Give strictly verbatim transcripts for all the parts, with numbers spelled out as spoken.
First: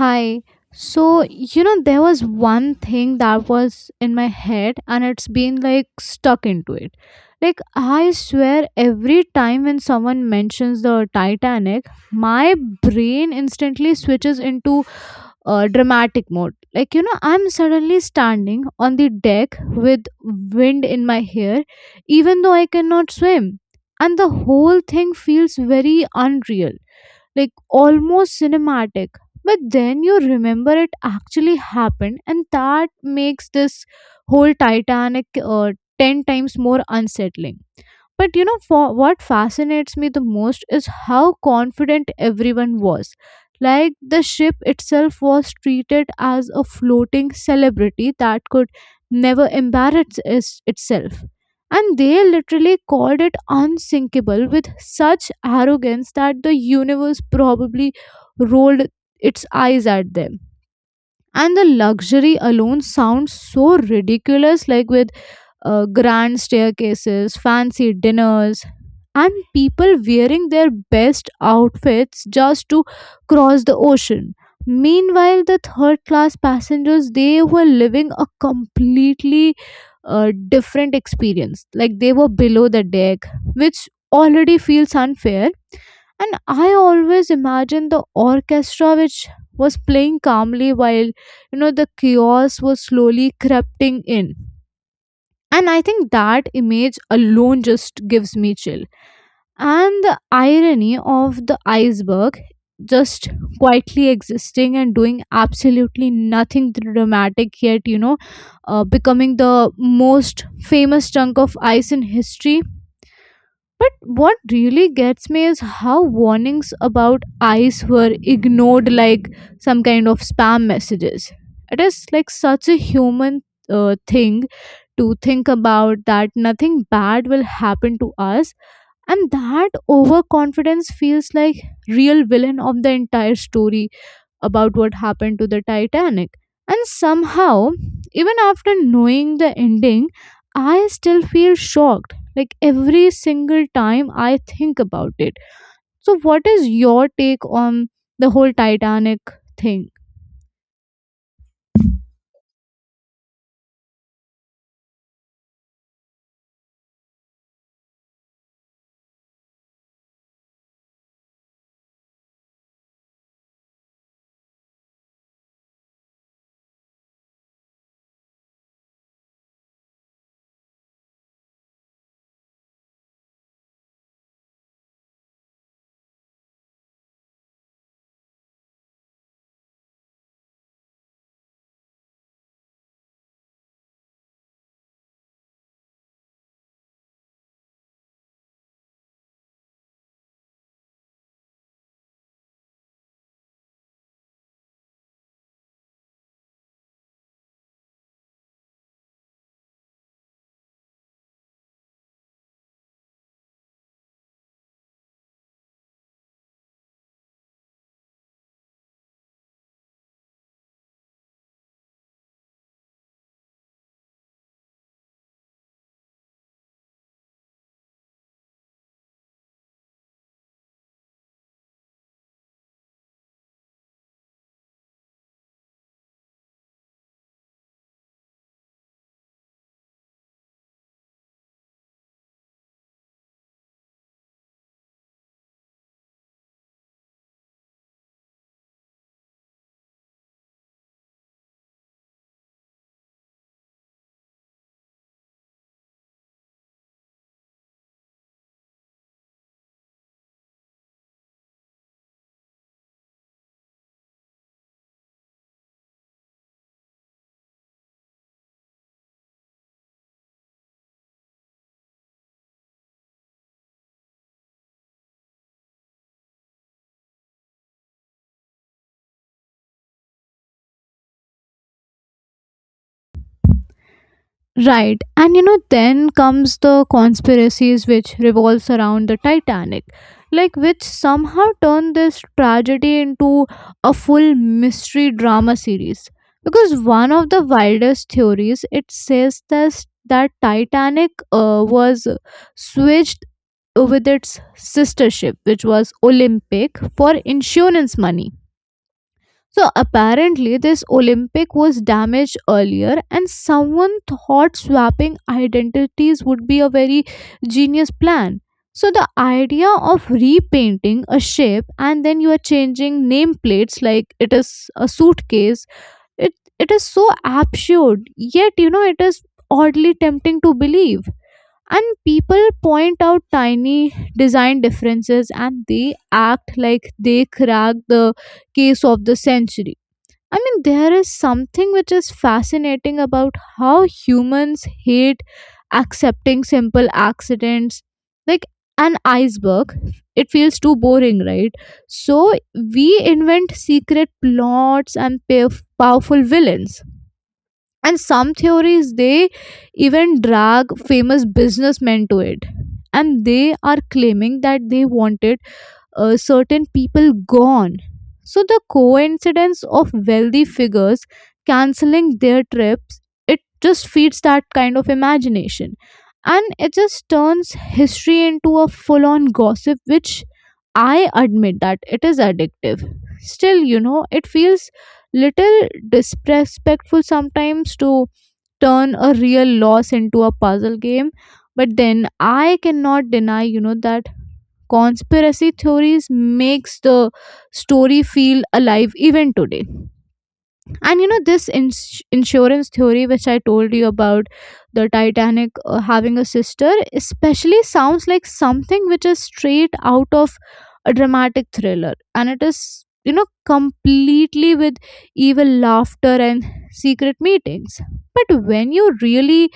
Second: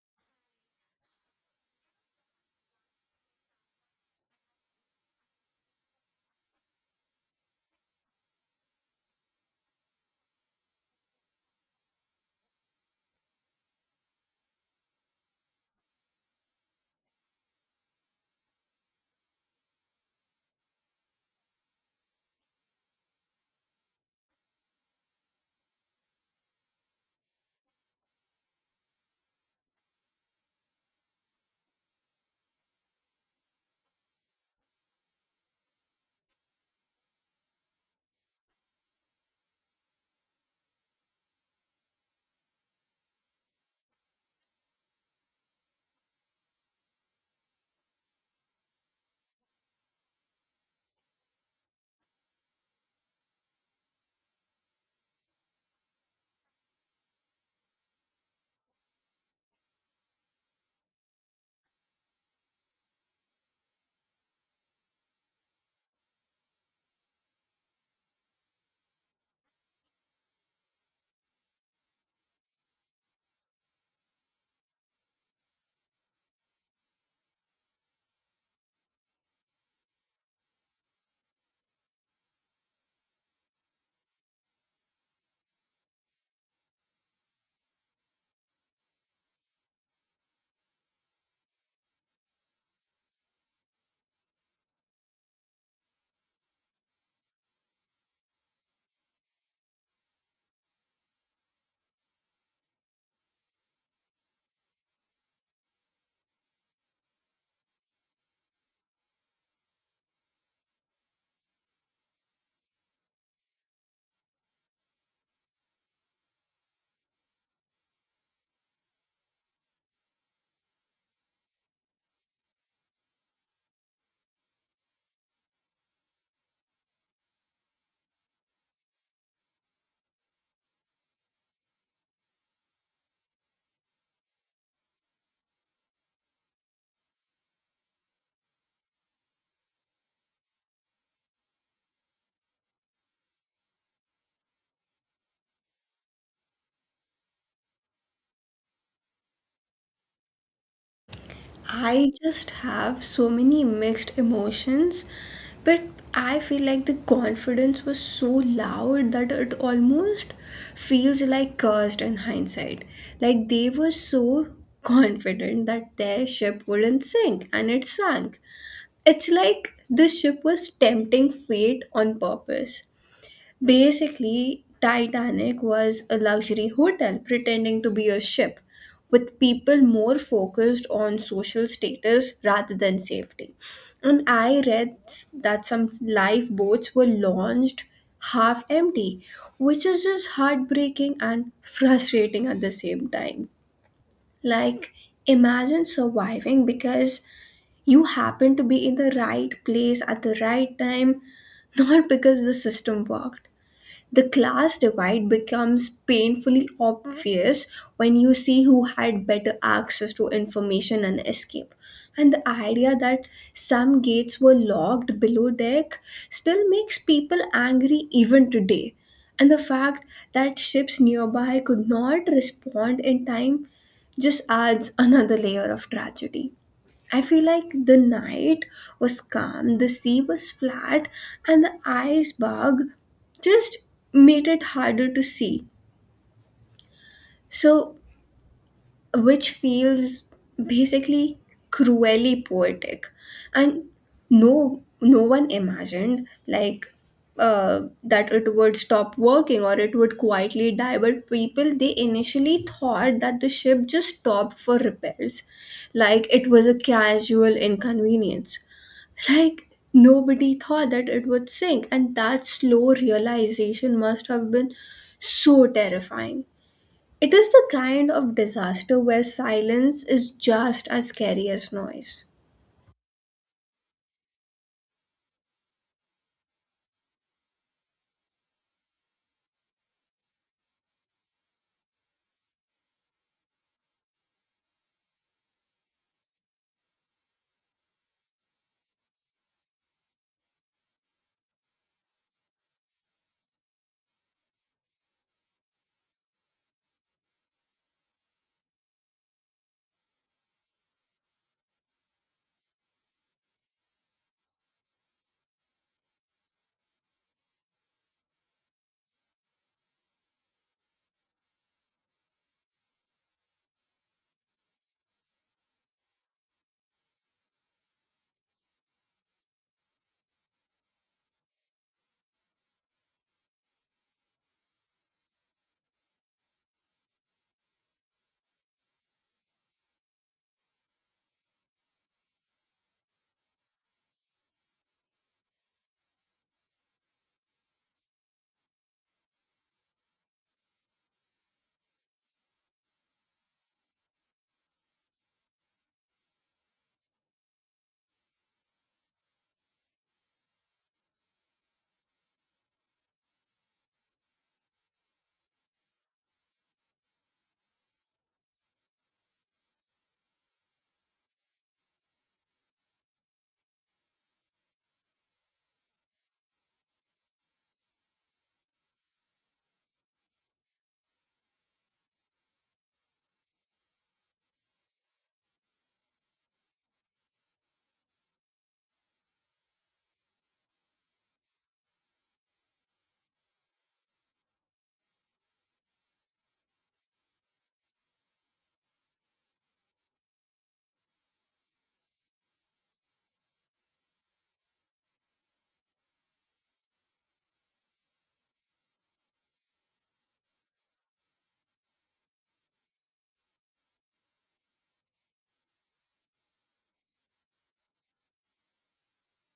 Hi. So, you know, there was one thing that was in my head and it's been like stuck into it. Like, I swear, every time when someone mentions the Titanic, my brain instantly switches into uh, dramatic mode. Like, you know, I'm suddenly standing on the deck with wind in my hair, even though I cannot swim. And the whole thing feels very unreal, like almost cinematic. But then you remember it actually happened, and that makes this whole Titanic uh, ten times more unsettling. But you know, for what fascinates me the most is how confident everyone was. Like, the ship itself was treated as a floating celebrity that could never embarrass is- itself. And they literally called it unsinkable with such arrogance that the universe probably rolled its eyes at them. And the luxury alone sounds so ridiculous, like with uh, grand staircases, fancy dinners, and people wearing their best outfits just to cross the ocean. Meanwhile, the third class passengers, they were living a completely uh, different experience. Like, they were below the deck, which already feels unfair. And I always imagine the orchestra which was playing calmly while you know the chaos was slowly crepting in, and I think that image alone just gives me chill. And the irony of the iceberg just quietly existing and doing absolutely nothing dramatic, yet, you know, uh, becoming the most famous chunk of ice in history. But what really gets me is how warnings about ice were ignored like some kind of spam messages. It is like such a human uh, thing to think about, that nothing bad will happen to us, and that overconfidence feels like real villain of the entire story about what happened to the Titanic. And somehow, even after knowing the ending, I still feel shocked. Like, every single time I think about it. So, what is your take on the whole Titanic thing? I just have so many mixed emotions, but I feel like the confidence was so loud that it almost feels like cursed in hindsight. Like they were so confident that their ship wouldn't sink and it sank. It's like the ship was tempting fate on purpose. Basically, Titanic was a luxury hotel pretending to be a ship, with people more focused on social status rather than safety. And I read s- that some lifeboats were launched half empty, which is just heartbreaking and frustrating at the same time. Like, imagine surviving because you happen to be in the right place at the right time, not because the system worked. The class divide becomes painfully obvious when you see who had better access to information and escape. And the idea that some gates were locked below deck still makes people angry even today. And the fact that ships nearby could not respond in time just adds another layer of tragedy. I feel like the night was calm, the sea was flat, and the iceberg just made it harder to see. So, which feels basically cruelly poetic. And no, no one imagined like uh, that it would stop working or it would quietly die. But people they initially thought that the ship just stopped for repairs, like it was a casual inconvenience. Like, nobody thought that it would sink, and that slow realization must have been so terrifying. It is the kind of disaster where silence is just as scary as noise. Right. And you know, then comes the conspiracies which revolves around the Titanic, like, which somehow turn this tragedy into a full mystery drama series. Because one of the wildest theories, it says this, that Titanic uh, was switched with its sister ship, which was Olympic, for insurance money. So apparently, this Olympic was damaged earlier, and someone thought swapping identities would be a very genius plan. So the idea of repainting a ship and then you are changing nameplates, like it is a suitcase. It it is so absurd, yet you know it is oddly tempting to believe. And people point out tiny design differences and they act like they crack the case of the century. I mean, there is something which is fascinating about how humans hate accepting simple accidents. Like, an iceberg, it feels too boring, right? So we invent secret plots and pa- powerful villains. And some theories, they even drag famous businessmen to it. And they are claiming that they wanted uh, certain people gone. So the coincidence of wealthy figures canceling their trips, it just feeds that kind of imagination. And it just turns history into a full on gossip, which I admit that it is addictive. Still, you know, it feels little disrespectful sometimes to turn a real loss into a puzzle game. But then I cannot deny, you know, that conspiracy theories makes the story feel alive even today. And you know this ins- insurance theory which I told you about the Titanic uh, having a sister especially sounds like something which is straight out of a dramatic thriller. And it is you know completely with evil laughter and secret meetings. But when you really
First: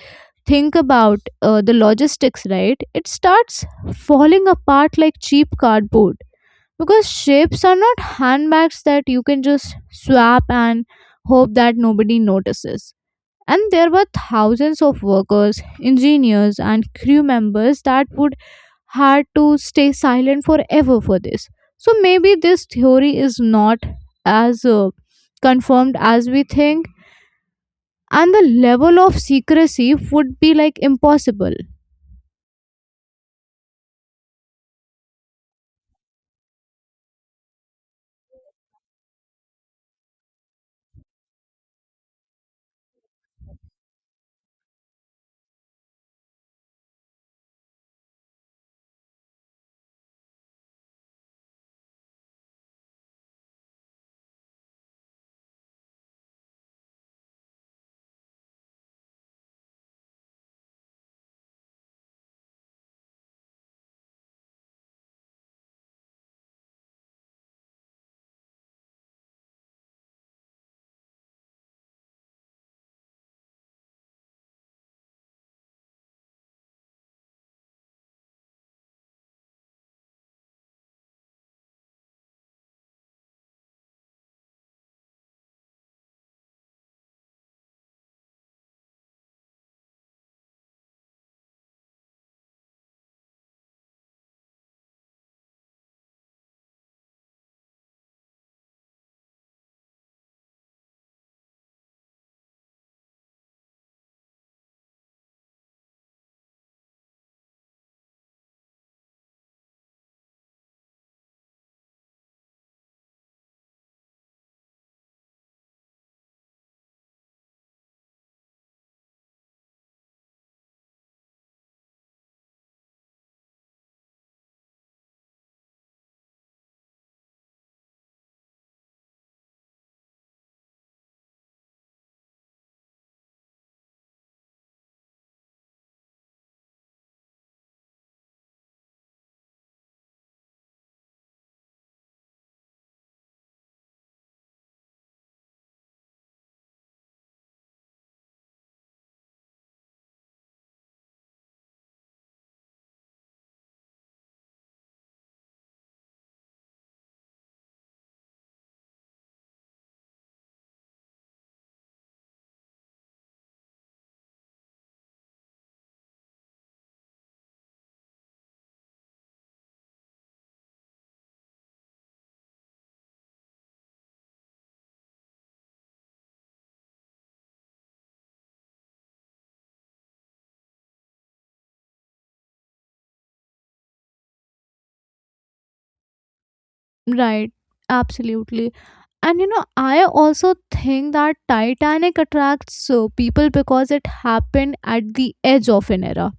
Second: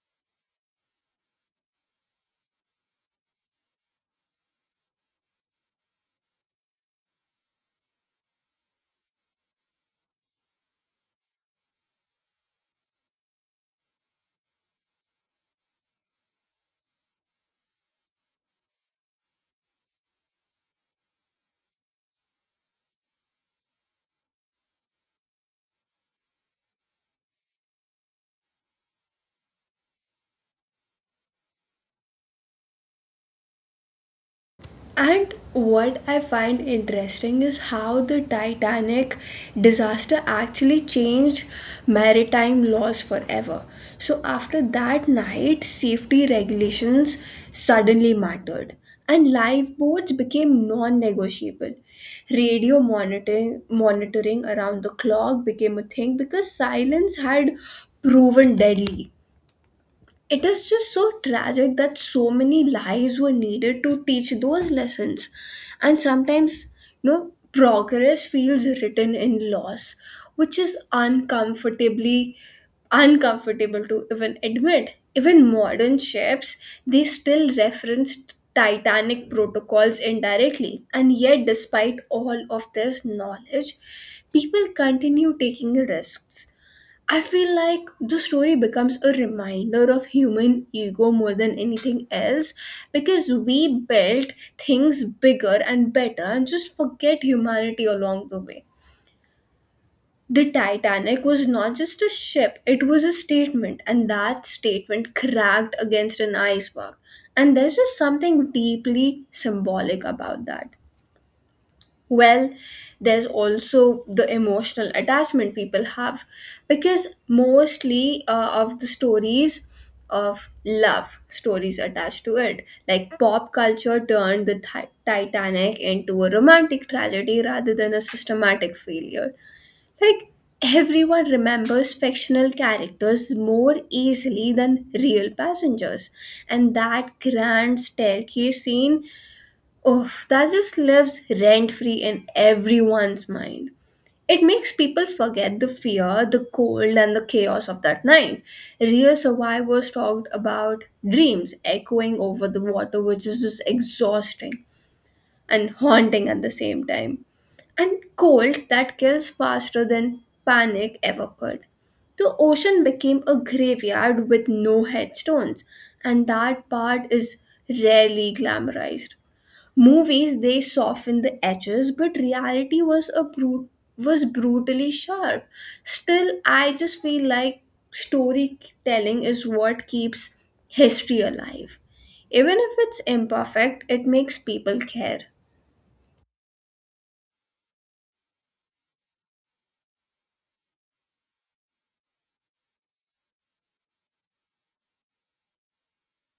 think about uh, the logistics, right? It starts falling apart like cheap cardboard, because ships are not handbags that you can just swap and hope that nobody notices. And there were thousands of workers, engineers, and crew members that would had to stay silent forever for this. So maybe this theory is not as uh, confirmed as we think, and the level of secrecy would be like impossible. And what I find interesting is how the Titanic disaster actually changed maritime laws forever. So, after that night, safety regulations suddenly mattered, and lifeboats became non negotiable. Radio monitoring, monitoring around the clock became a thing because silence had proven deadly. It is just so tragic that so many lives were needed to teach those lessons. And sometimes, you know, progress feels written in loss, which is uncomfortably uncomfortable to even admit. Even modern ships, they still reference Titanic protocols indirectly. And yet, despite all of this knowledge, people continue taking risks. I feel like the story becomes a reminder of human ego more than anything else because we build things bigger and better and just forget humanity along the way. The Titanic was not just a ship, it was a statement, and that statement cracked against an iceberg. And there's just something deeply symbolic about that. Well, there's also the emotional attachment people have because mostly uh, of the stories of love stories attached to it. Like pop culture turned the Ti- titanic into a romantic tragedy rather than a systematic failure. Like everyone remembers fictional characters more easily than real passengers, and that grand staircase scene, oof, that just lives rent free in everyone's mind. It makes people forget the fear, the cold, and the chaos of that night. Real survivors talked about dreams echoing over the water, which is just exhausting and haunting at the same time. And cold that kills faster than panic ever could. The ocean became a graveyard with no headstones, and that part is rarely glamorized. Movies they softened the edges, but reality was a brute was brutally sharp. Still, I just feel like storytelling is what keeps history alive. Even if it's imperfect, it makes people care. Right, absolutely. And you know, I also think that Titanic attracts so people because it happened at the edge of an era.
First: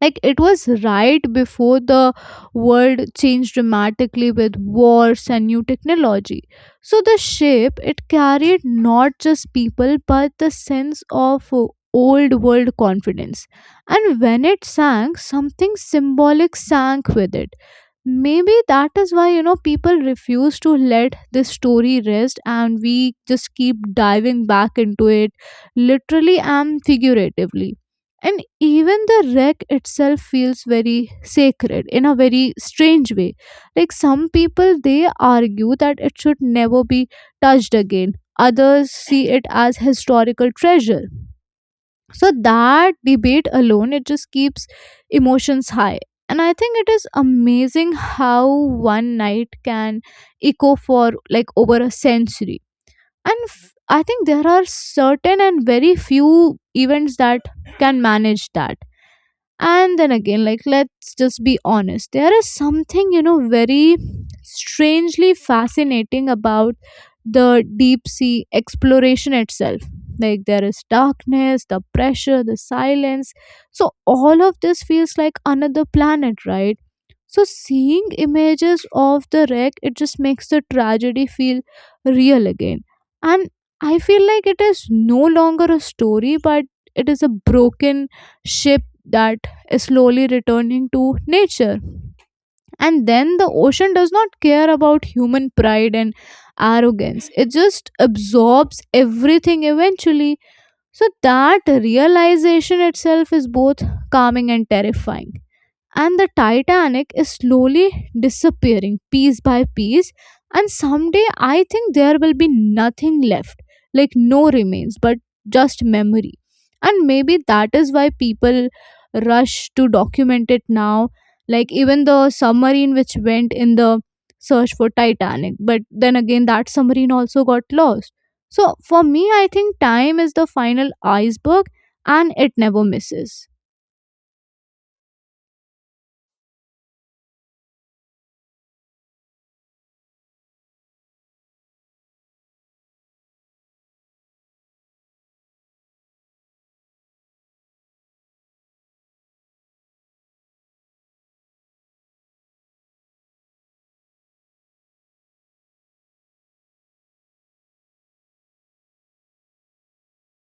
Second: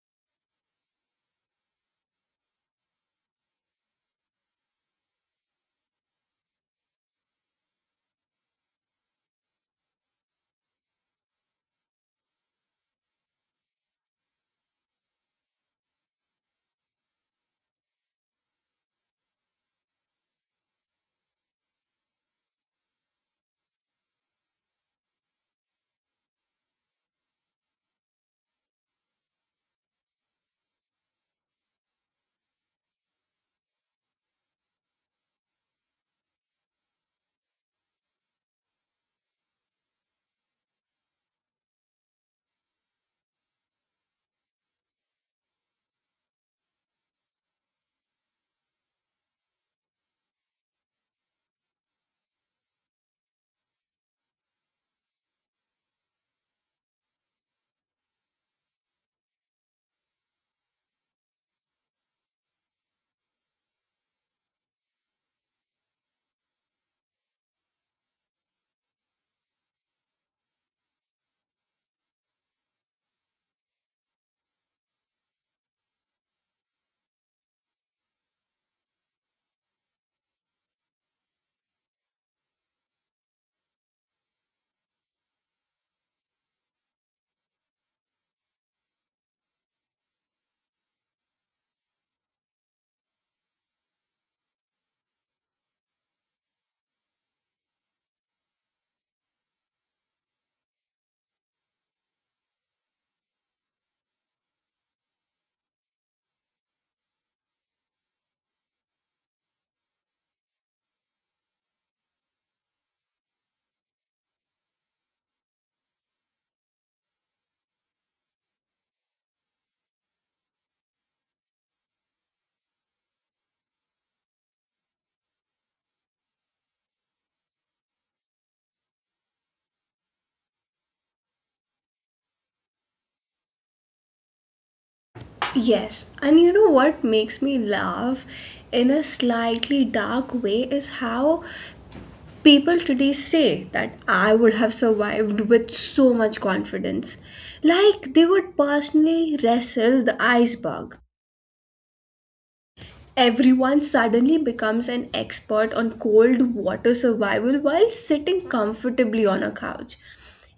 Like, it was right before the world changed dramatically with wars and new technology. So the ship, it carried not just people but the sense of uh, old world confidence. And when it sank, something symbolic sank with it. Maybe that is why you know people refuse to let this story rest, and we just keep diving back into it, literally and figuratively. And even the wreck itself feels very sacred in a very strange way. Like, some people, they argue that it should never be touched again. Others see it as historical treasure. So that debate alone, it just keeps emotions high. And I think it is amazing how one night can echo for like over a century. And f- I think there are certain and very few events that can manage that. And then again, like, let's just be honest, there is something, you know, very strangely fascinating about the deep sea exploration itself. Like, there is darkness, the pressure, the silence. So, all of this feels like another planet, right? So seeing images of the wreck, it just makes the tragedy feel real again. And I feel like it is no longer a story, but it is a broken ship that is slowly returning to nature. And then the ocean does not care about human pride and arrogance, it just absorbs everything eventually. So that realization itself is both calming and terrifying, and the Titanic is slowly disappearing piece by piece. And someday I think there will be nothing left, like no remains, but just memory. And maybe that is why people rush to document it now. Like, even the submarine which went in the search for Titanic, but then again, that submarine also got lost. So for me, I think time is the final iceberg, and it never misses. Yes, and you know what makes me laugh in a slightly dark way is how people today say that I would have survived with so much confidence, like they would personally wrestle the iceberg. Everyone suddenly becomes an expert on cold water survival while sitting comfortably on a couch.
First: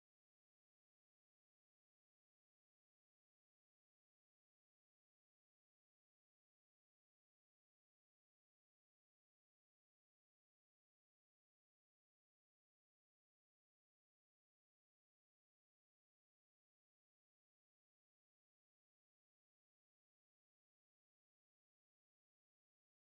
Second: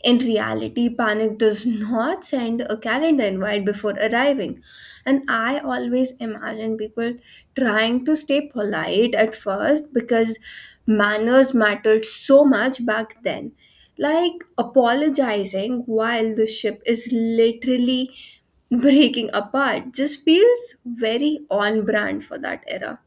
In reality, panic does not send a calendar invite before arriving. And I always imagine people trying to stay polite at first because manners mattered so much back then. Like apologizing while the ship is literally breaking apart just feels very on brand for that era.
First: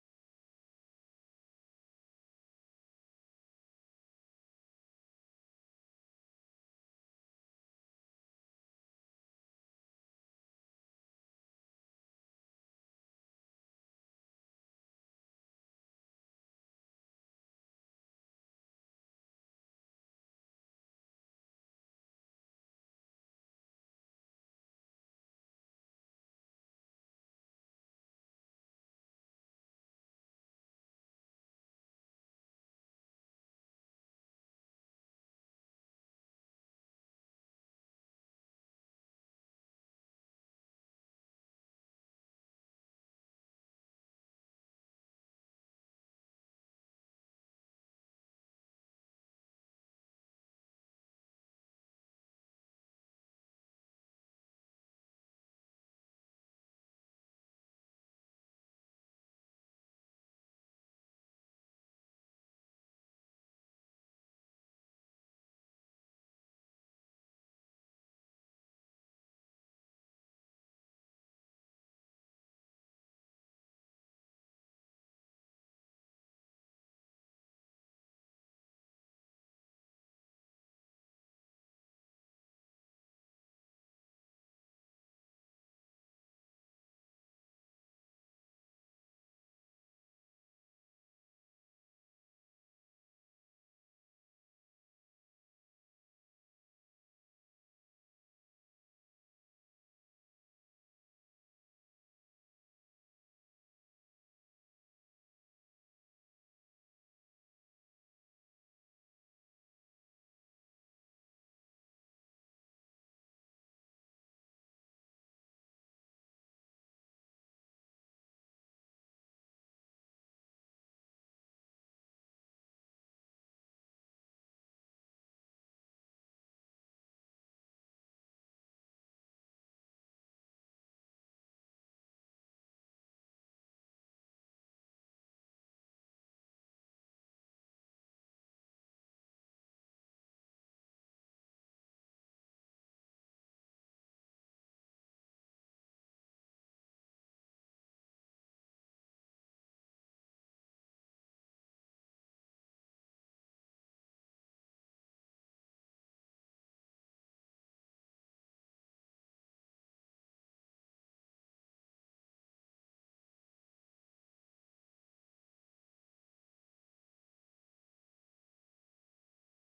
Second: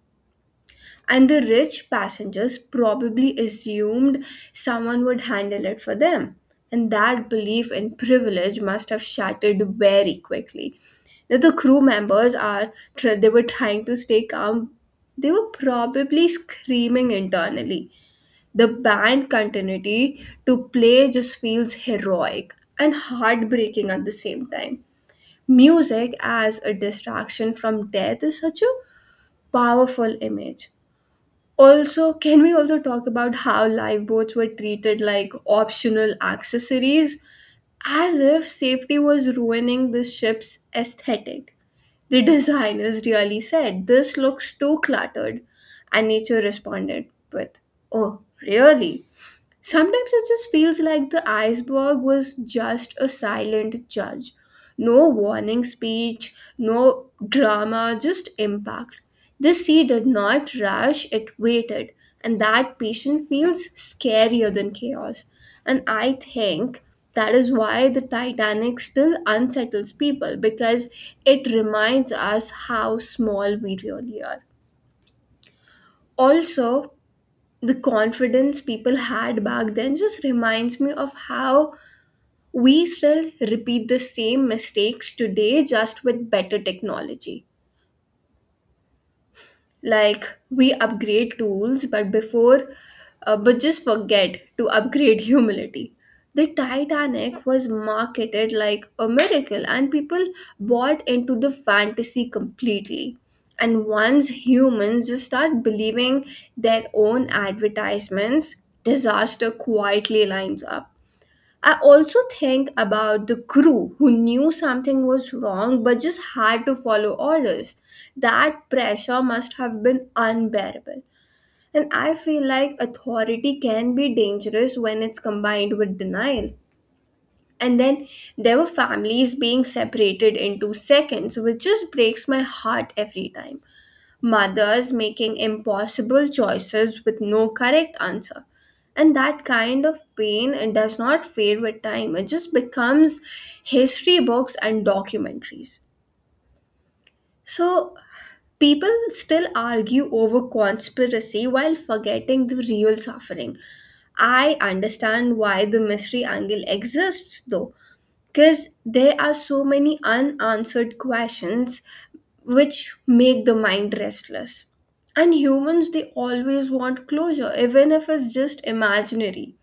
And the rich passengers probably assumed someone would handle it for them. And that belief in privilege must have shattered very quickly. Now, the crew members are, tr- they were trying to stay calm. They were probably screaming internally. The band continuity to play just feels heroic and heartbreaking at the same time. Music as a distraction from death is such a powerful image. Also, can we also talk about how lifeboats were treated like optional accessories as if safety was ruining the ship's aesthetic? The designers really said, "This looks too cluttered." And nature responded with, "Oh, really?" Sometimes it just feels like the iceberg was just a silent judge. No warning speech, no drama, just impact. The sea did not rush, it waited, and that patience feels scarier than chaos. And I think that is why the Titanic still unsettles people because it reminds us how small we really are. Also, the confidence people had back then just reminds me of how we still repeat the same mistakes today, just with better technology. Like we upgrade tools but before uh, but just forget to upgrade humility. The Titanic was marketed like a miracle and people bought into the fantasy completely. And once humans just start believing their own advertisements, disaster quietly lines up. I also think about the crew who knew something was wrong but just had to follow orders. That pressure must have been unbearable. And I feel like authority can be dangerous when it's combined with denial. And then there were families being separated into seconds, which just breaks my heart every time. Mothers making impossible choices with no correct answer. And that kind of pain it does not fade with time. It just becomes history books and documentaries. So people still argue over conspiracy while forgetting the real suffering. I understand why the mystery angle exists though, because there are so many unanswered questions which make the mind restless. And humans, they always want closure, even if it's just imaginary.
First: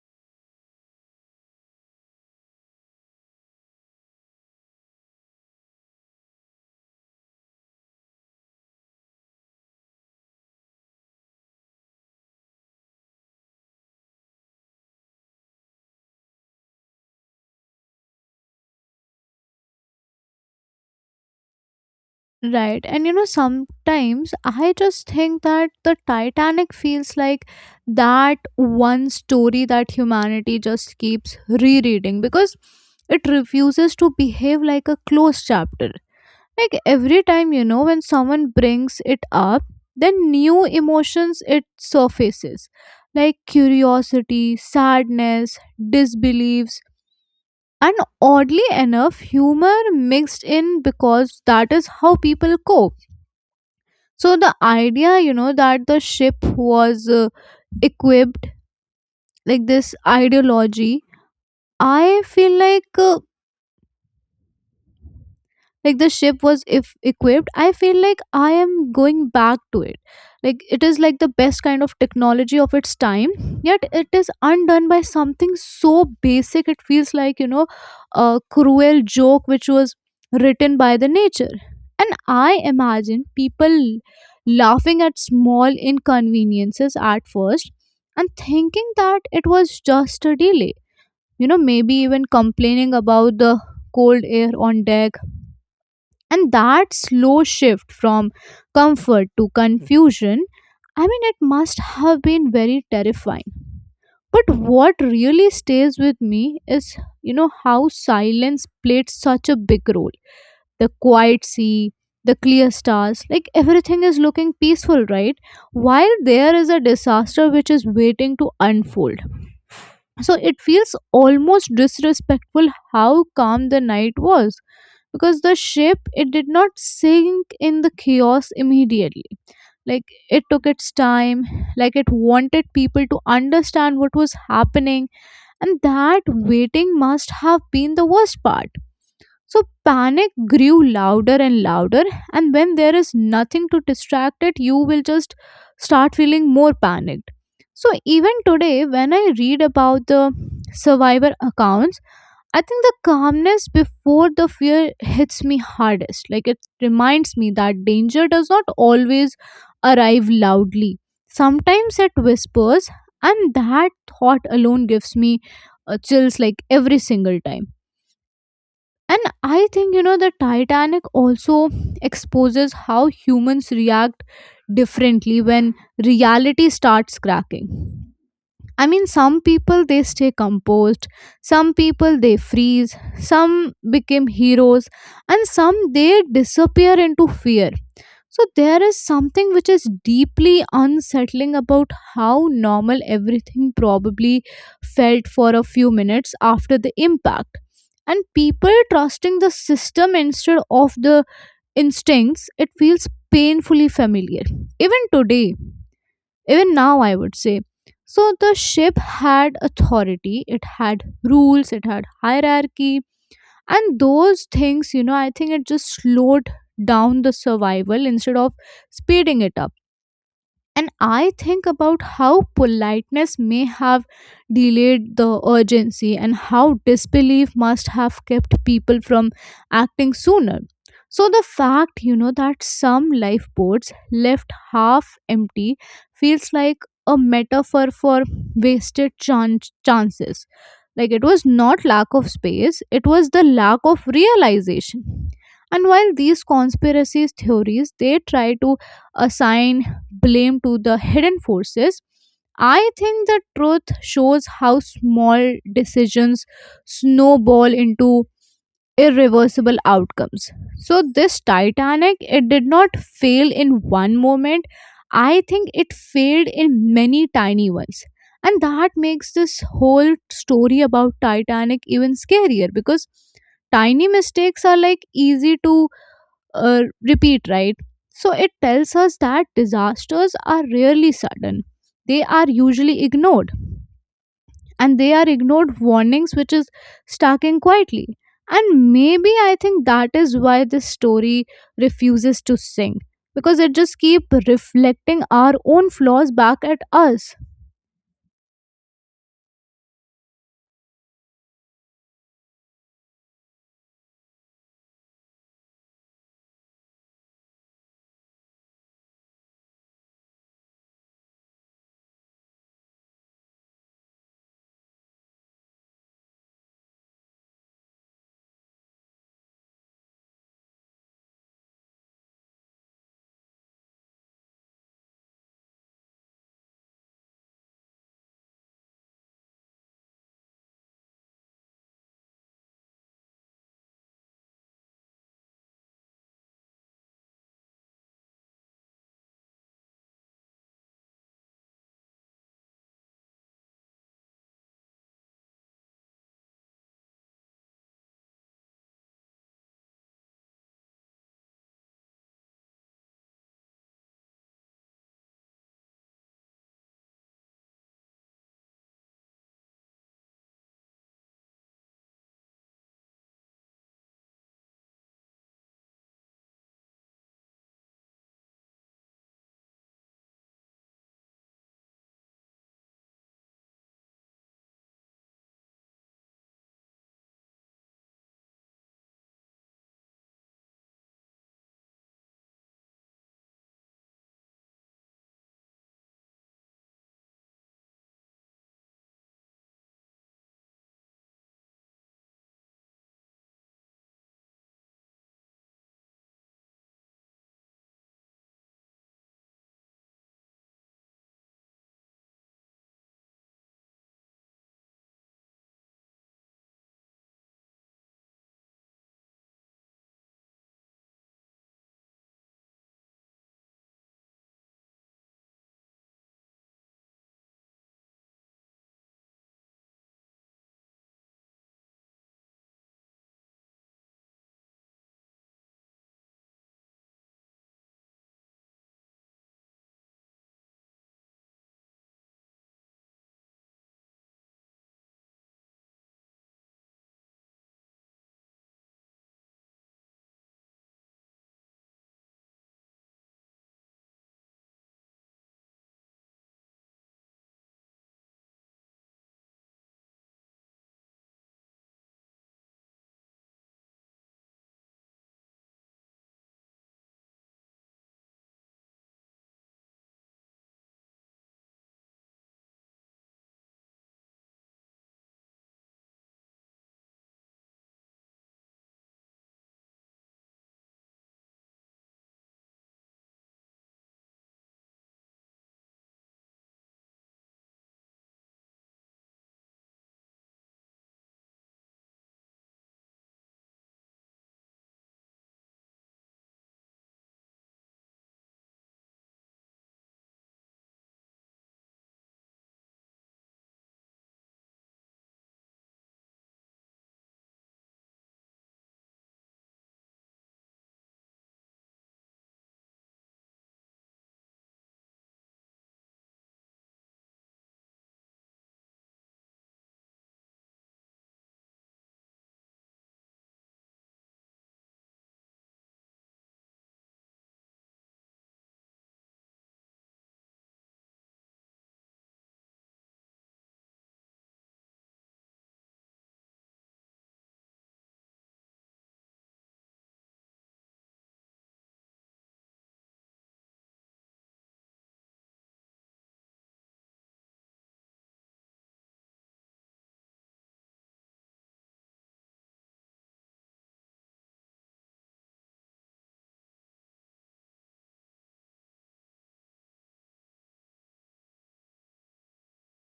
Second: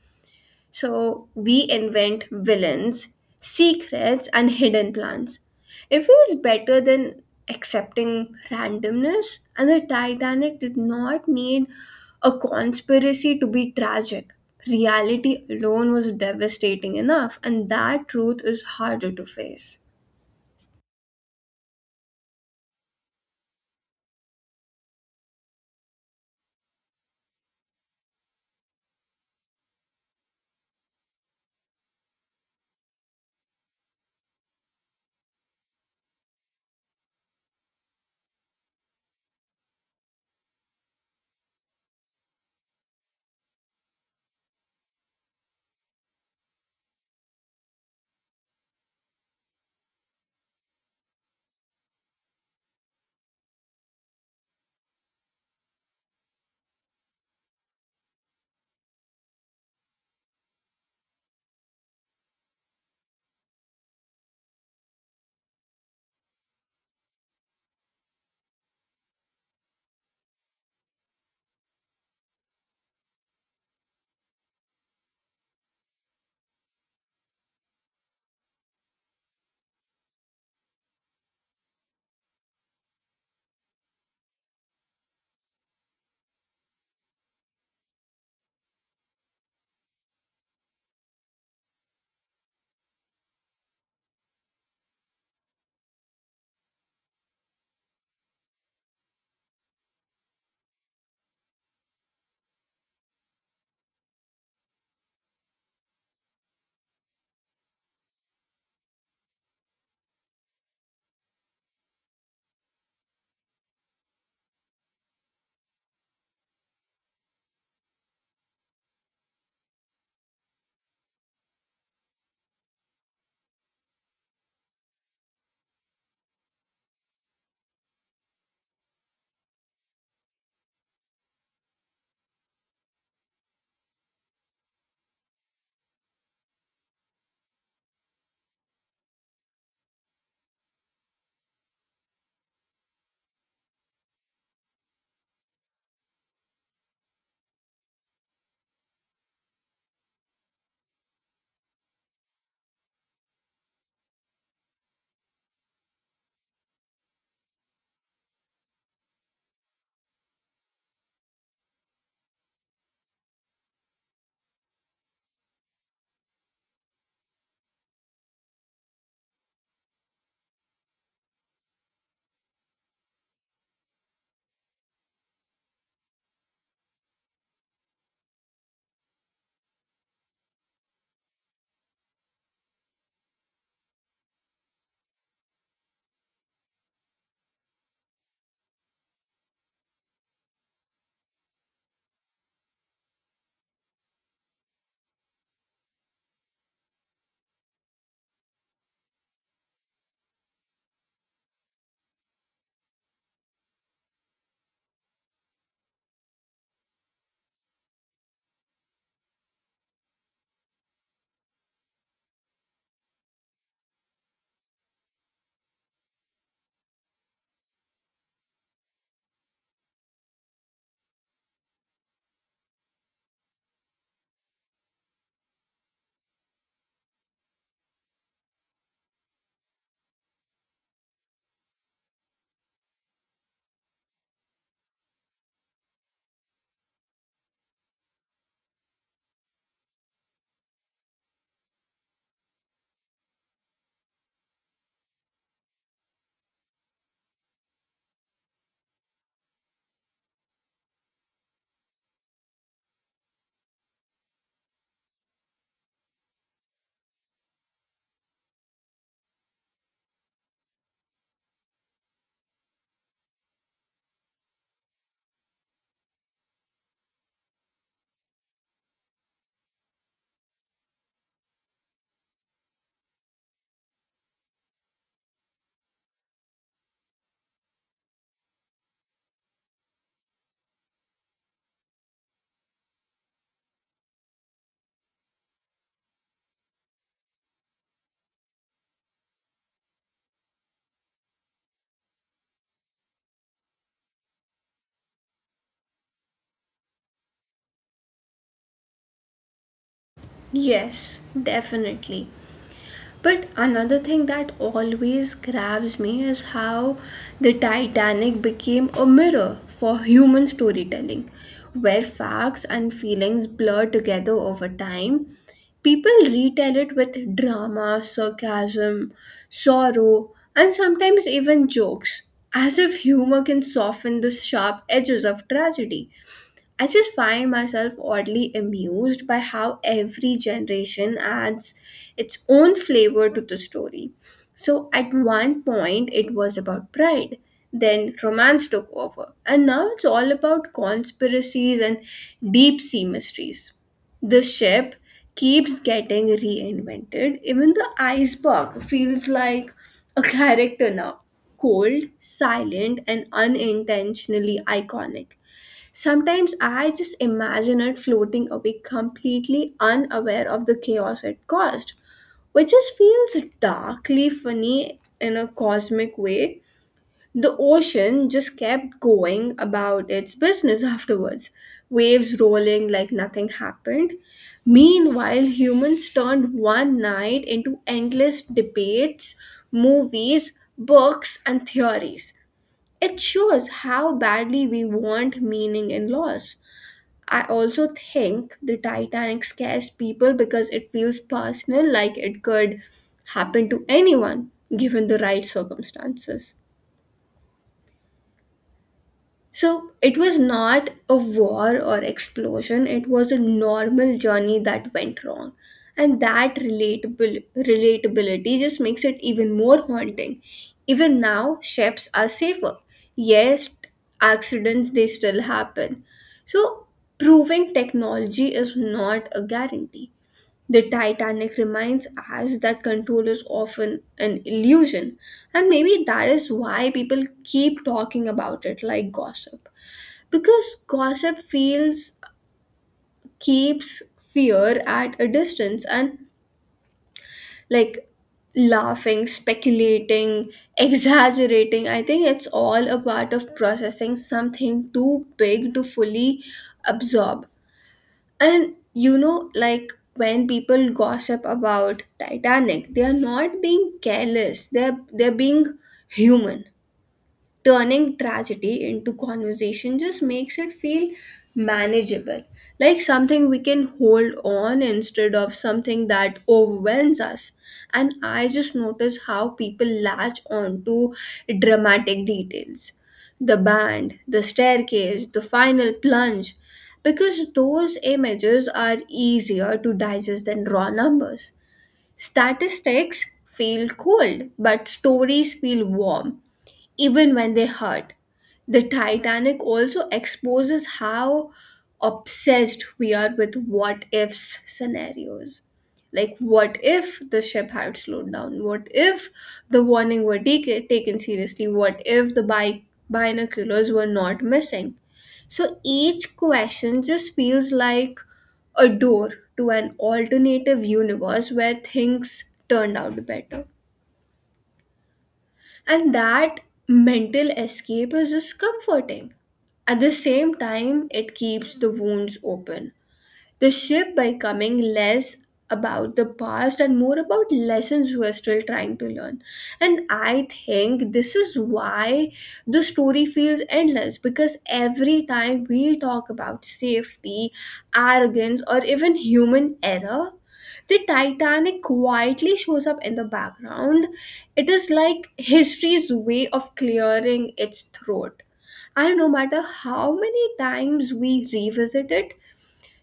So we invent villains, secrets, and hidden plans. It feels better than accepting randomness, and the Titanic did not need a conspiracy to be tragic. Reality alone was devastating enough, and that truth is harder to face. Right. And you know, sometimes I just think that the Titanic feels like that one story that humanity just keeps rereading because it refuses to behave like a closed chapter. Like, every time, you know, when someone brings it up, then new emotions, it surfaces, like curiosity, sadness, disbeliefs, and, oddly enough, humor mixed in, because that is how people cope. So the idea, you know, that the ship was uh, equipped like this ideology, I feel like, uh, like the ship was if equipped, I feel like I am going back to it. Like, it is like the best kind of technology of its time, yet it is undone by something so basic. It feels like, you know a cruel joke which was written by the nature. And I imagine people laughing at small inconveniences at first, and thinking that it was just a delay, you know maybe even complaining about the cold air on deck. And that slow shift from comfort to confusion, I mean, it must have been very terrifying. But what really stays with me is, you know, how silence played such a big role. The quiet sea, the clear stars, like everything is looking peaceful, right? While there is a disaster which is waiting to unfold. So it feels almost disrespectful how calm the night was, because the ship, it did not sink in the chaos immediately. Like, it took its time, like it wanted people to understand what was happening. And that waiting must have been the worst part. So panic grew louder and louder, and when there is nothing to distract it, you will just start feeling more panicked. So even today, when I read about the survivor accounts, I think the calmness before the fear hits me hardest. Like, it reminds me that danger does not always arrive loudly. Sometimes it whispers, and that thought alone gives me uh, chills, like every single time. And I think, you know, the Titanic also exposes how humans react differently when reality starts cracking. I mean, some people, they stay composed, some people, they freeze, some become heroes, and some, they disappear into fear. So, there is something which is deeply unsettling about how normal everything probably felt for a few minutes after the impact. And people trusting the system instead of the instincts, it feels painfully familiar. Even today, even now, I would say, so the ship had authority, it had rules, it had hierarchy, and those things, you know I think, it just slowed down the survival instead of speeding it up. And I think about how politeness may have delayed the urgency, and how disbelief must have kept people from acting sooner. So, the fact, you know, that some lifeboats left half empty feels like a metaphor for wasted chan- chances. Like, it was not lack of space, it was the lack of realization. And while these conspiracies theories, they try to assign blame to the hidden forces, I think the truth shows how small decisions snowball into irreversible outcomes. So this Titanic, it did not fail in one moment. I think it failed in many tiny ones. And that makes this whole story about Titanic even scarier because tiny mistakes are like easy to uh, repeat, right? So it tells us that disasters are rarely sudden. They are usually ignored, and they are ignored warnings, which is stalking quietly. And maybe I think that is why this story refuses to sink because it just keep reflecting our own flaws back at us. Yes, definitely. But another thing that always grabs me is how the Titanic became a mirror for human storytelling, where facts and feelings blur together over time. People retell it with drama, sarcasm, sorrow, and sometimes even jokes, as if humor can soften the sharp edges of tragedy. I just find myself oddly amused by how every generation adds its own flavor to the story. So, at one point, it was about pride, then romance took over, and now it's all about conspiracies and deep sea mysteries. The ship keeps getting reinvented, even the iceberg feels like a character now, cold, silent, and unintentionally iconic. Sometimes I just imagine it floating away completely unaware of the chaos it caused, which just feels darkly funny in a cosmic way. The ocean just kept going about its business afterwards, waves rolling like nothing happened. Meanwhile, humans turned one night into endless debates, movies, books, and theories. It shows how badly we want meaning in laws. I also think the Titanic scares people because it feels personal, like it could happen to anyone given the right circumstances. So it was not a war or explosion, it was a normal journey that went wrong. And that relatable relatability just makes it even more haunting. Even now, chefs are safer. Yes, accidents they still happen. So proving technology is not a guarantee. The Titanic reminds us that control is often an illusion, and maybe that is why people keep talking about it like gossip because gossip feels keeps fear at a distance. And like laughing, speculating, exaggerating, I think it's all a part of processing something too big to fully absorb. And you know, like when people gossip about Titanic, they are not being careless, they're they're being human. Turning tragedy into conversation just makes it feel manageable, like something we can hold on instead of something that overwhelms us. And I just notice how people latch on to dramatic details, the band, the staircase, the final plunge, because those images are easier to digest than raw numbers. Statistics feel cold but stories feel warm even when they hurt. The Titanic also exposes how obsessed we are with what ifs scenarios. Like, what if the ship had slowed down? What if the warning were take- taken seriously? What if the bi- binoculars were not missing? So each question just feels like a door to an alternative universe where things turned out better. And that mental escape is just comforting. At the same time, it keeps the wounds open. The ship becoming less about the past and more about lessons we're still trying to learn. And I think this is why the story feels endless because every time we talk about safety, arrogance, or even human error, the Titanic quietly shows up in the background. It is like history's way of clearing its throat. And no matter how many times we revisit it,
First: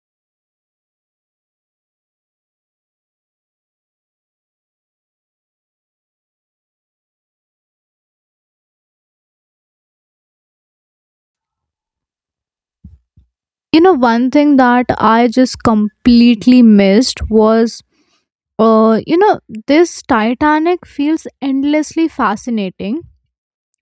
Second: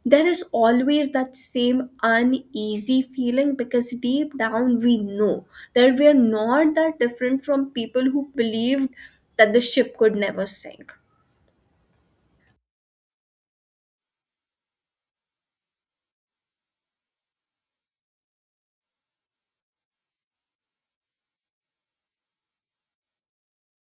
there is always that same uneasy feeling because deep down we know that we are not that different from people who believed that the ship could never sink. You know, one thing that I just completely missed was, uh, you know, this Titanic feels endlessly fascinating.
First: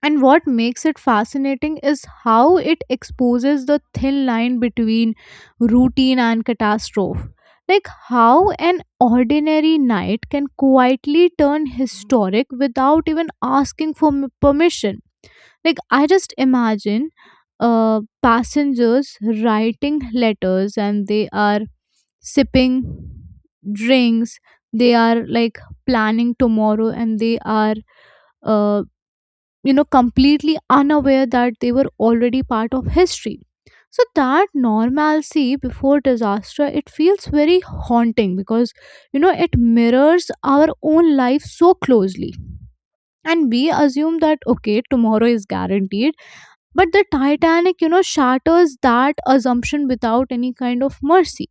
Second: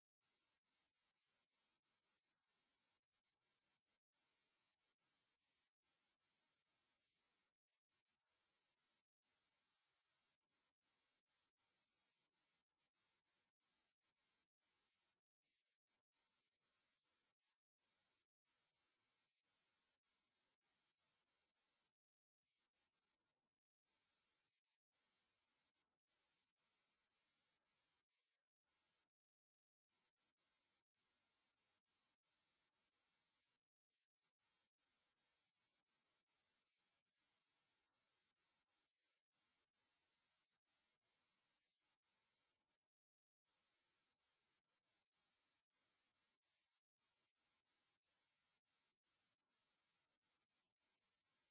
And what makes it fascinating is how it exposes the thin line between routine and catastrophe. Like how an ordinary night can quietly turn historic without even asking for m- permission. Like I just imagine uh, passengers writing letters and they are sipping drinks, they are like planning tomorrow and they are uh, you know completely unaware that they were already part of history. So that normalcy before disaster it feels very haunting because you know it mirrors our own life so closely, and we assume that okay tomorrow is guaranteed, but the Titanic you know shatters that assumption without any kind of mercy.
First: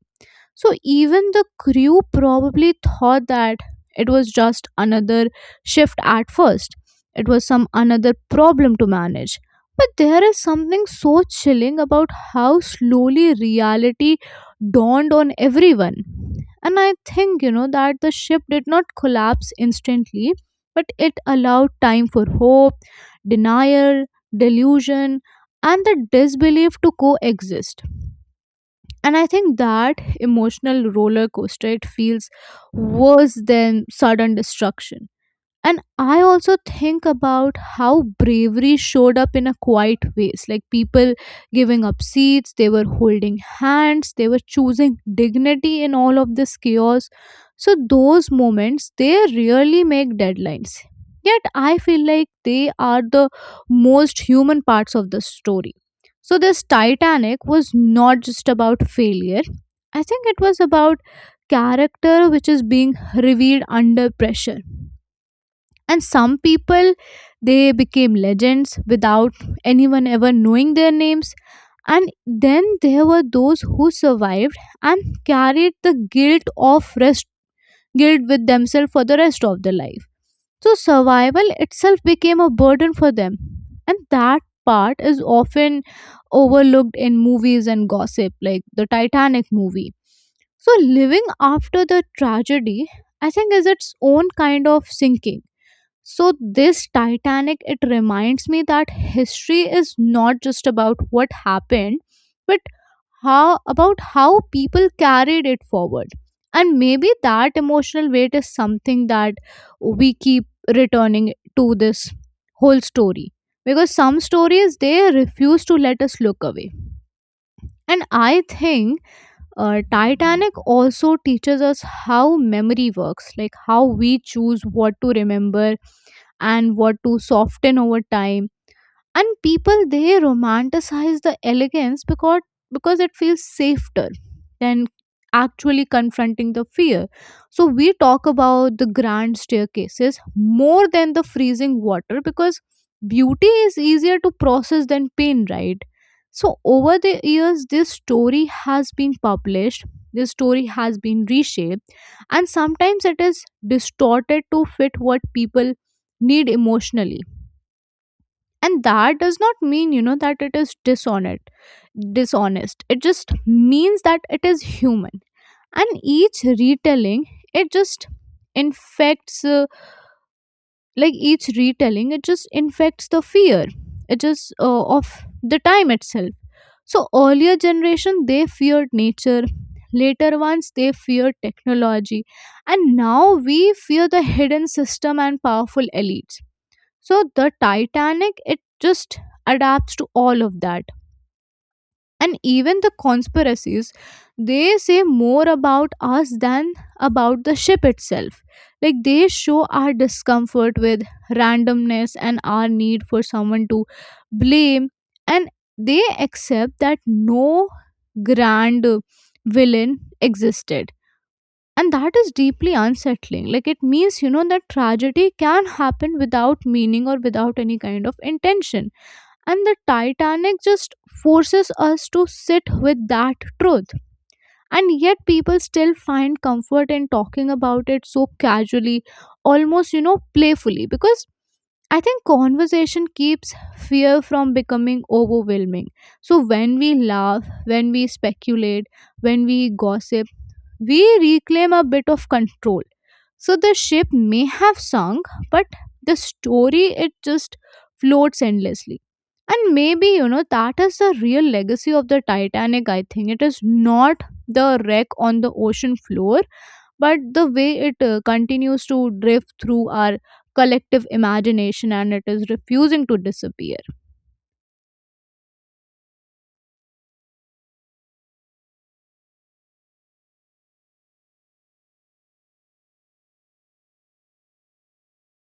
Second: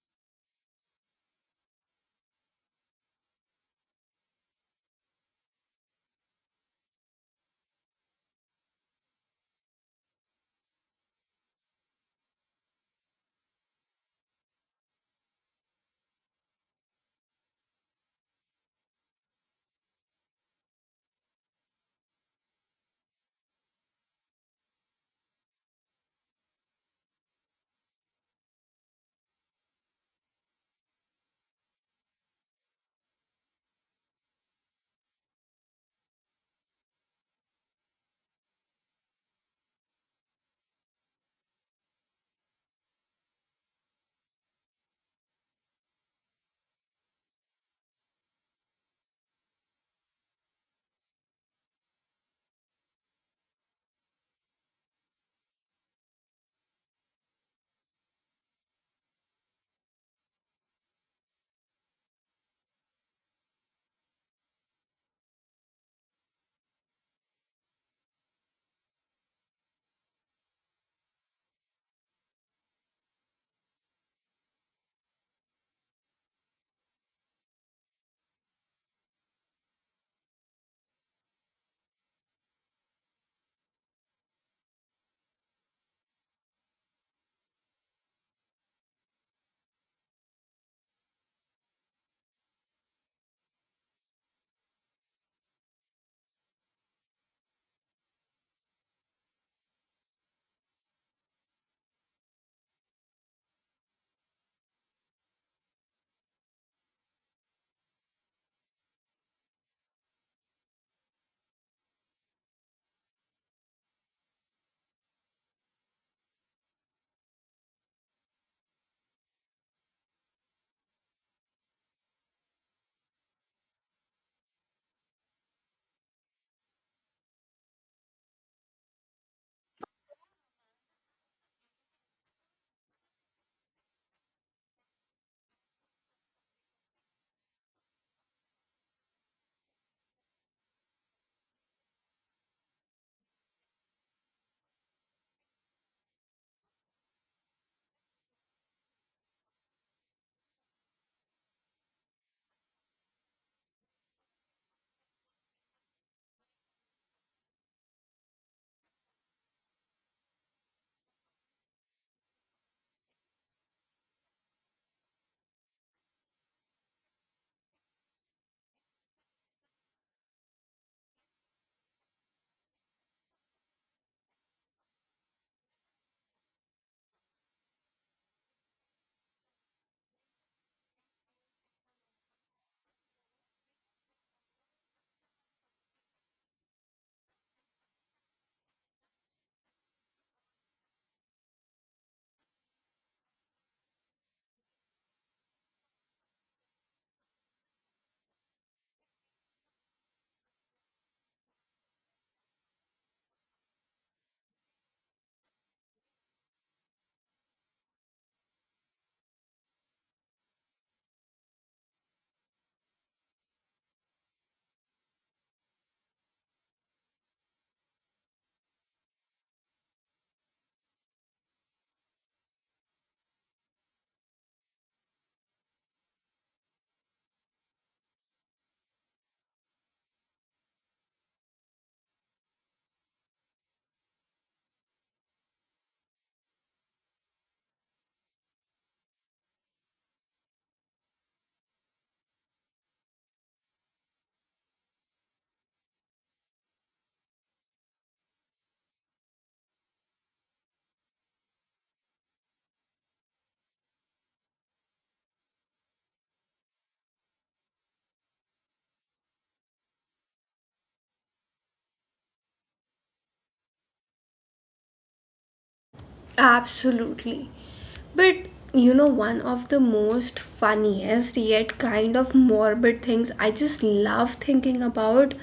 So even the crew probably thought that it was just another shift at first. It was some another problem to manage. But there is something so chilling about how slowly reality dawned on everyone. And I think, you know, that the ship did not collapse instantly, but it allowed time for hope, denial, delusion, and the disbelief to coexist. And I think that emotional roller coaster it feels worse than sudden destruction. And I also think about how bravery showed up in a quiet ways, like people giving up seats, they were holding hands, they were choosing dignity in all of this chaos. So, those moments they really make deadlines. Yet, I feel like they are the most human parts of the story. So, this Titanic was not just about failure, I think it was about character which is being revealed under pressure, and some people they became legends without anyone ever knowing their names. And then there were those who survived and carried the guilt of rest guilt with themselves for the rest of their life. So survival itself became a burden for them, and that part is often overlooked in movies and gossip, like the Titanic movie. So living after the tragedy I think is its own kind of sinking. So, this Titanic, it reminds me that history is not just about what happened, but how about how people carried it forward. And maybe that emotional weight is something that we keep returning to this whole story. Because some stories they refuse to let us look away. And I think uh, Titanic also teaches us how memory works, like how we choose what to remember and what to soften over time. And people they romanticize the elegance because because it feels safer than actually confronting the fear. So we talk about the grand staircases more than the freezing water because beauty is easier to process than pain, right? So over the years this story has been published, this story has been reshaped, and sometimes it is distorted to fit what people need emotionally. And that does not mean you know that it is dishonest dishonest it just means that it is human. And each retelling it just infects uh, like each retelling it just infects the fear, it just uh, of the time itself. So earlier generation they feared nature, later ones they feared technology, and now we fear the hidden system and powerful elites. So the Titanic, it just adapts to all of that. And even the conspiracies, they say more about us than about the ship itself. Like they show our discomfort with randomness and our need for someone to blame. And they accept that no grand villain existed, and that is deeply unsettling. Like it means you know that tragedy can happen without meaning or without any kind of intention. And the Titanic just forces us to sit with that truth. And yet people still find comfort in talking about it so casually, almost you know playfully, because I think conversation keeps fear from becoming overwhelming. So when we laugh, when we speculate, when we gossip, we reclaim a bit of control. So the ship may have sunk, but the story it just floats endlessly. And maybe, you know, that is the real legacy of the Titanic, I think. It is not the wreck on the ocean floor, but the way it uh, continues to drift through our collective imagination and it is refusing to disappear. Absolutely. But you know, one of the most funniest yet kind of morbid things I just love thinking about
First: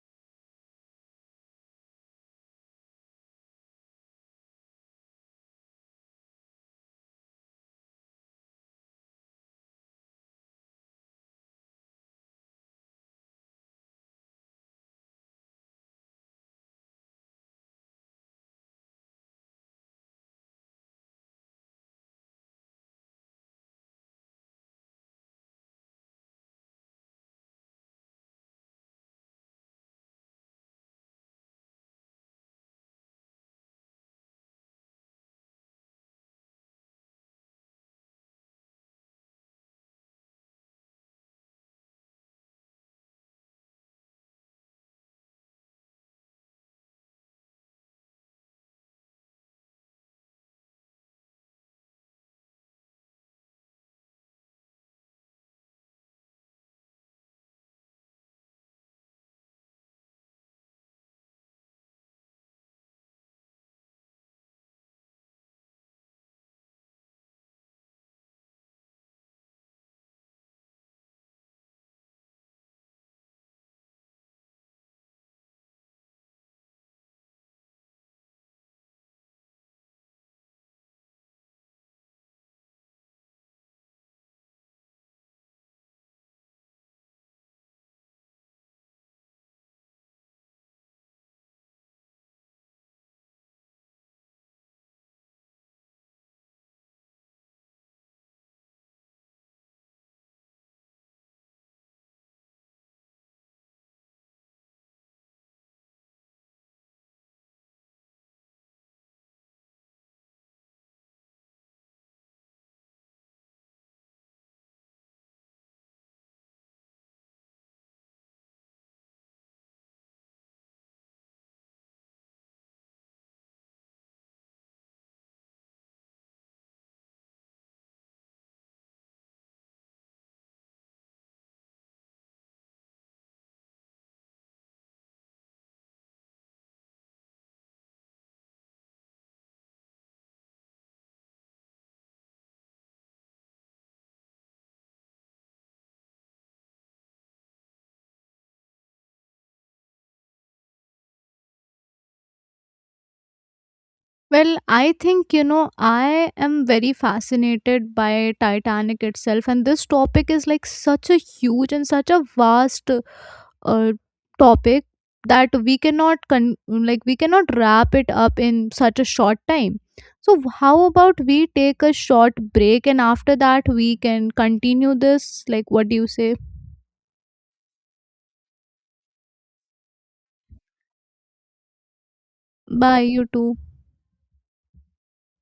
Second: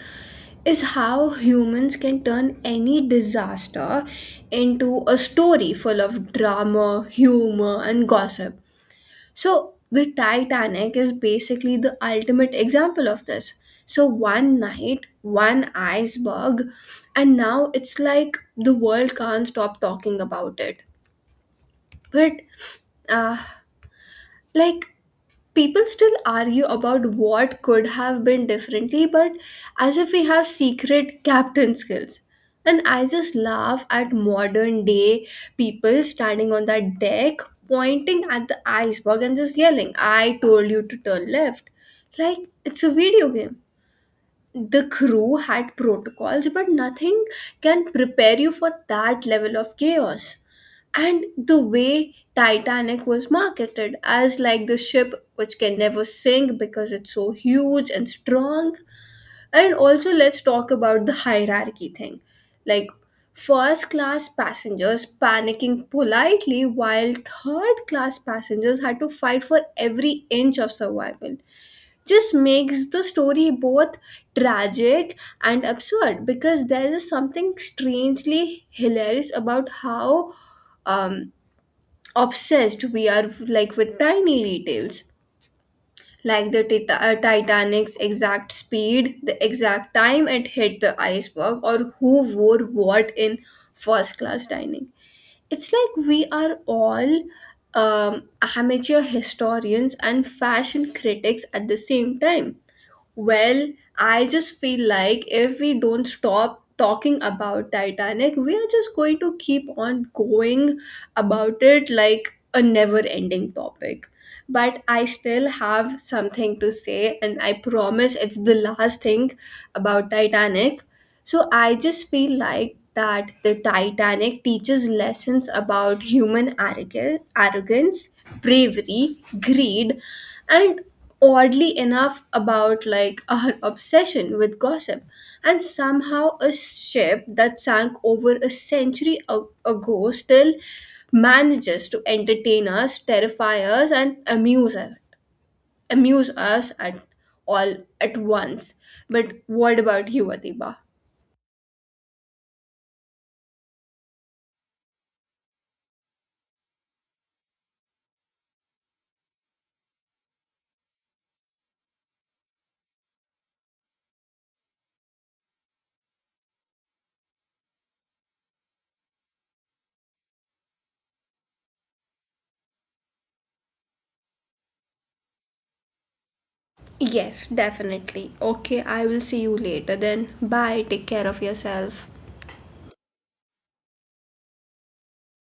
is how humans can turn any disaster into a story full of drama, humor, and gossip. So, the Titanic is basically the ultimate example of this. So, one night, one iceberg, and now it's like the world can't stop talking about it. But, uh, like, people still argue about what could have been differently, but as if we have secret captain skills. And I just laugh at modern day people standing on that deck, pointing at the iceberg and just yelling, "I told you to turn left." Like it's a video game. The crew had protocols, but nothing can prepare you for that level of chaos. And the way Titanic was marketed as like the ship which can never sink because it's so huge and strong. And also, let's talk about the hierarchy thing. Like, first class passengers panicking politely, while third class passengers had to fight for every inch of survival just makes the story both tragic and absurd. Because there is something strangely hilarious about how um, obsessed we are, like with tiny details, like the Tita- uh, titanic's exact speed, the exact time it hit the iceberg, or who wore what in first class dining. It's like we are all um, amateur historians and fashion critics at the same time. Well, I just feel like if we don't stop talking about Titanic, we are just going to keep on going about it like a never ending topic. But I still have something to say, and I promise it's the last thing about Titanic. So I just feel like that the Titanic teaches lessons about human arrogance, arrogance, bravery, greed, and oddly enough about like our obsession with gossip. And somehow a ship that sank over a century a- ago still manages to entertain us, terrify us, and amuse us amuse us at all at once. But what about you, Adiba? Well, I think, you know, I am very fascinated by Titanic itself, and this topic is like such a huge and such a vast uh, topic that we cannot con- like we cannot wrap it up in such a short time. So how about we take a short break and after that we can continue this? Like what do you say? Yes, definitely. Okay, I will see you later then. Bye. Take care of yourself. Bye, you too.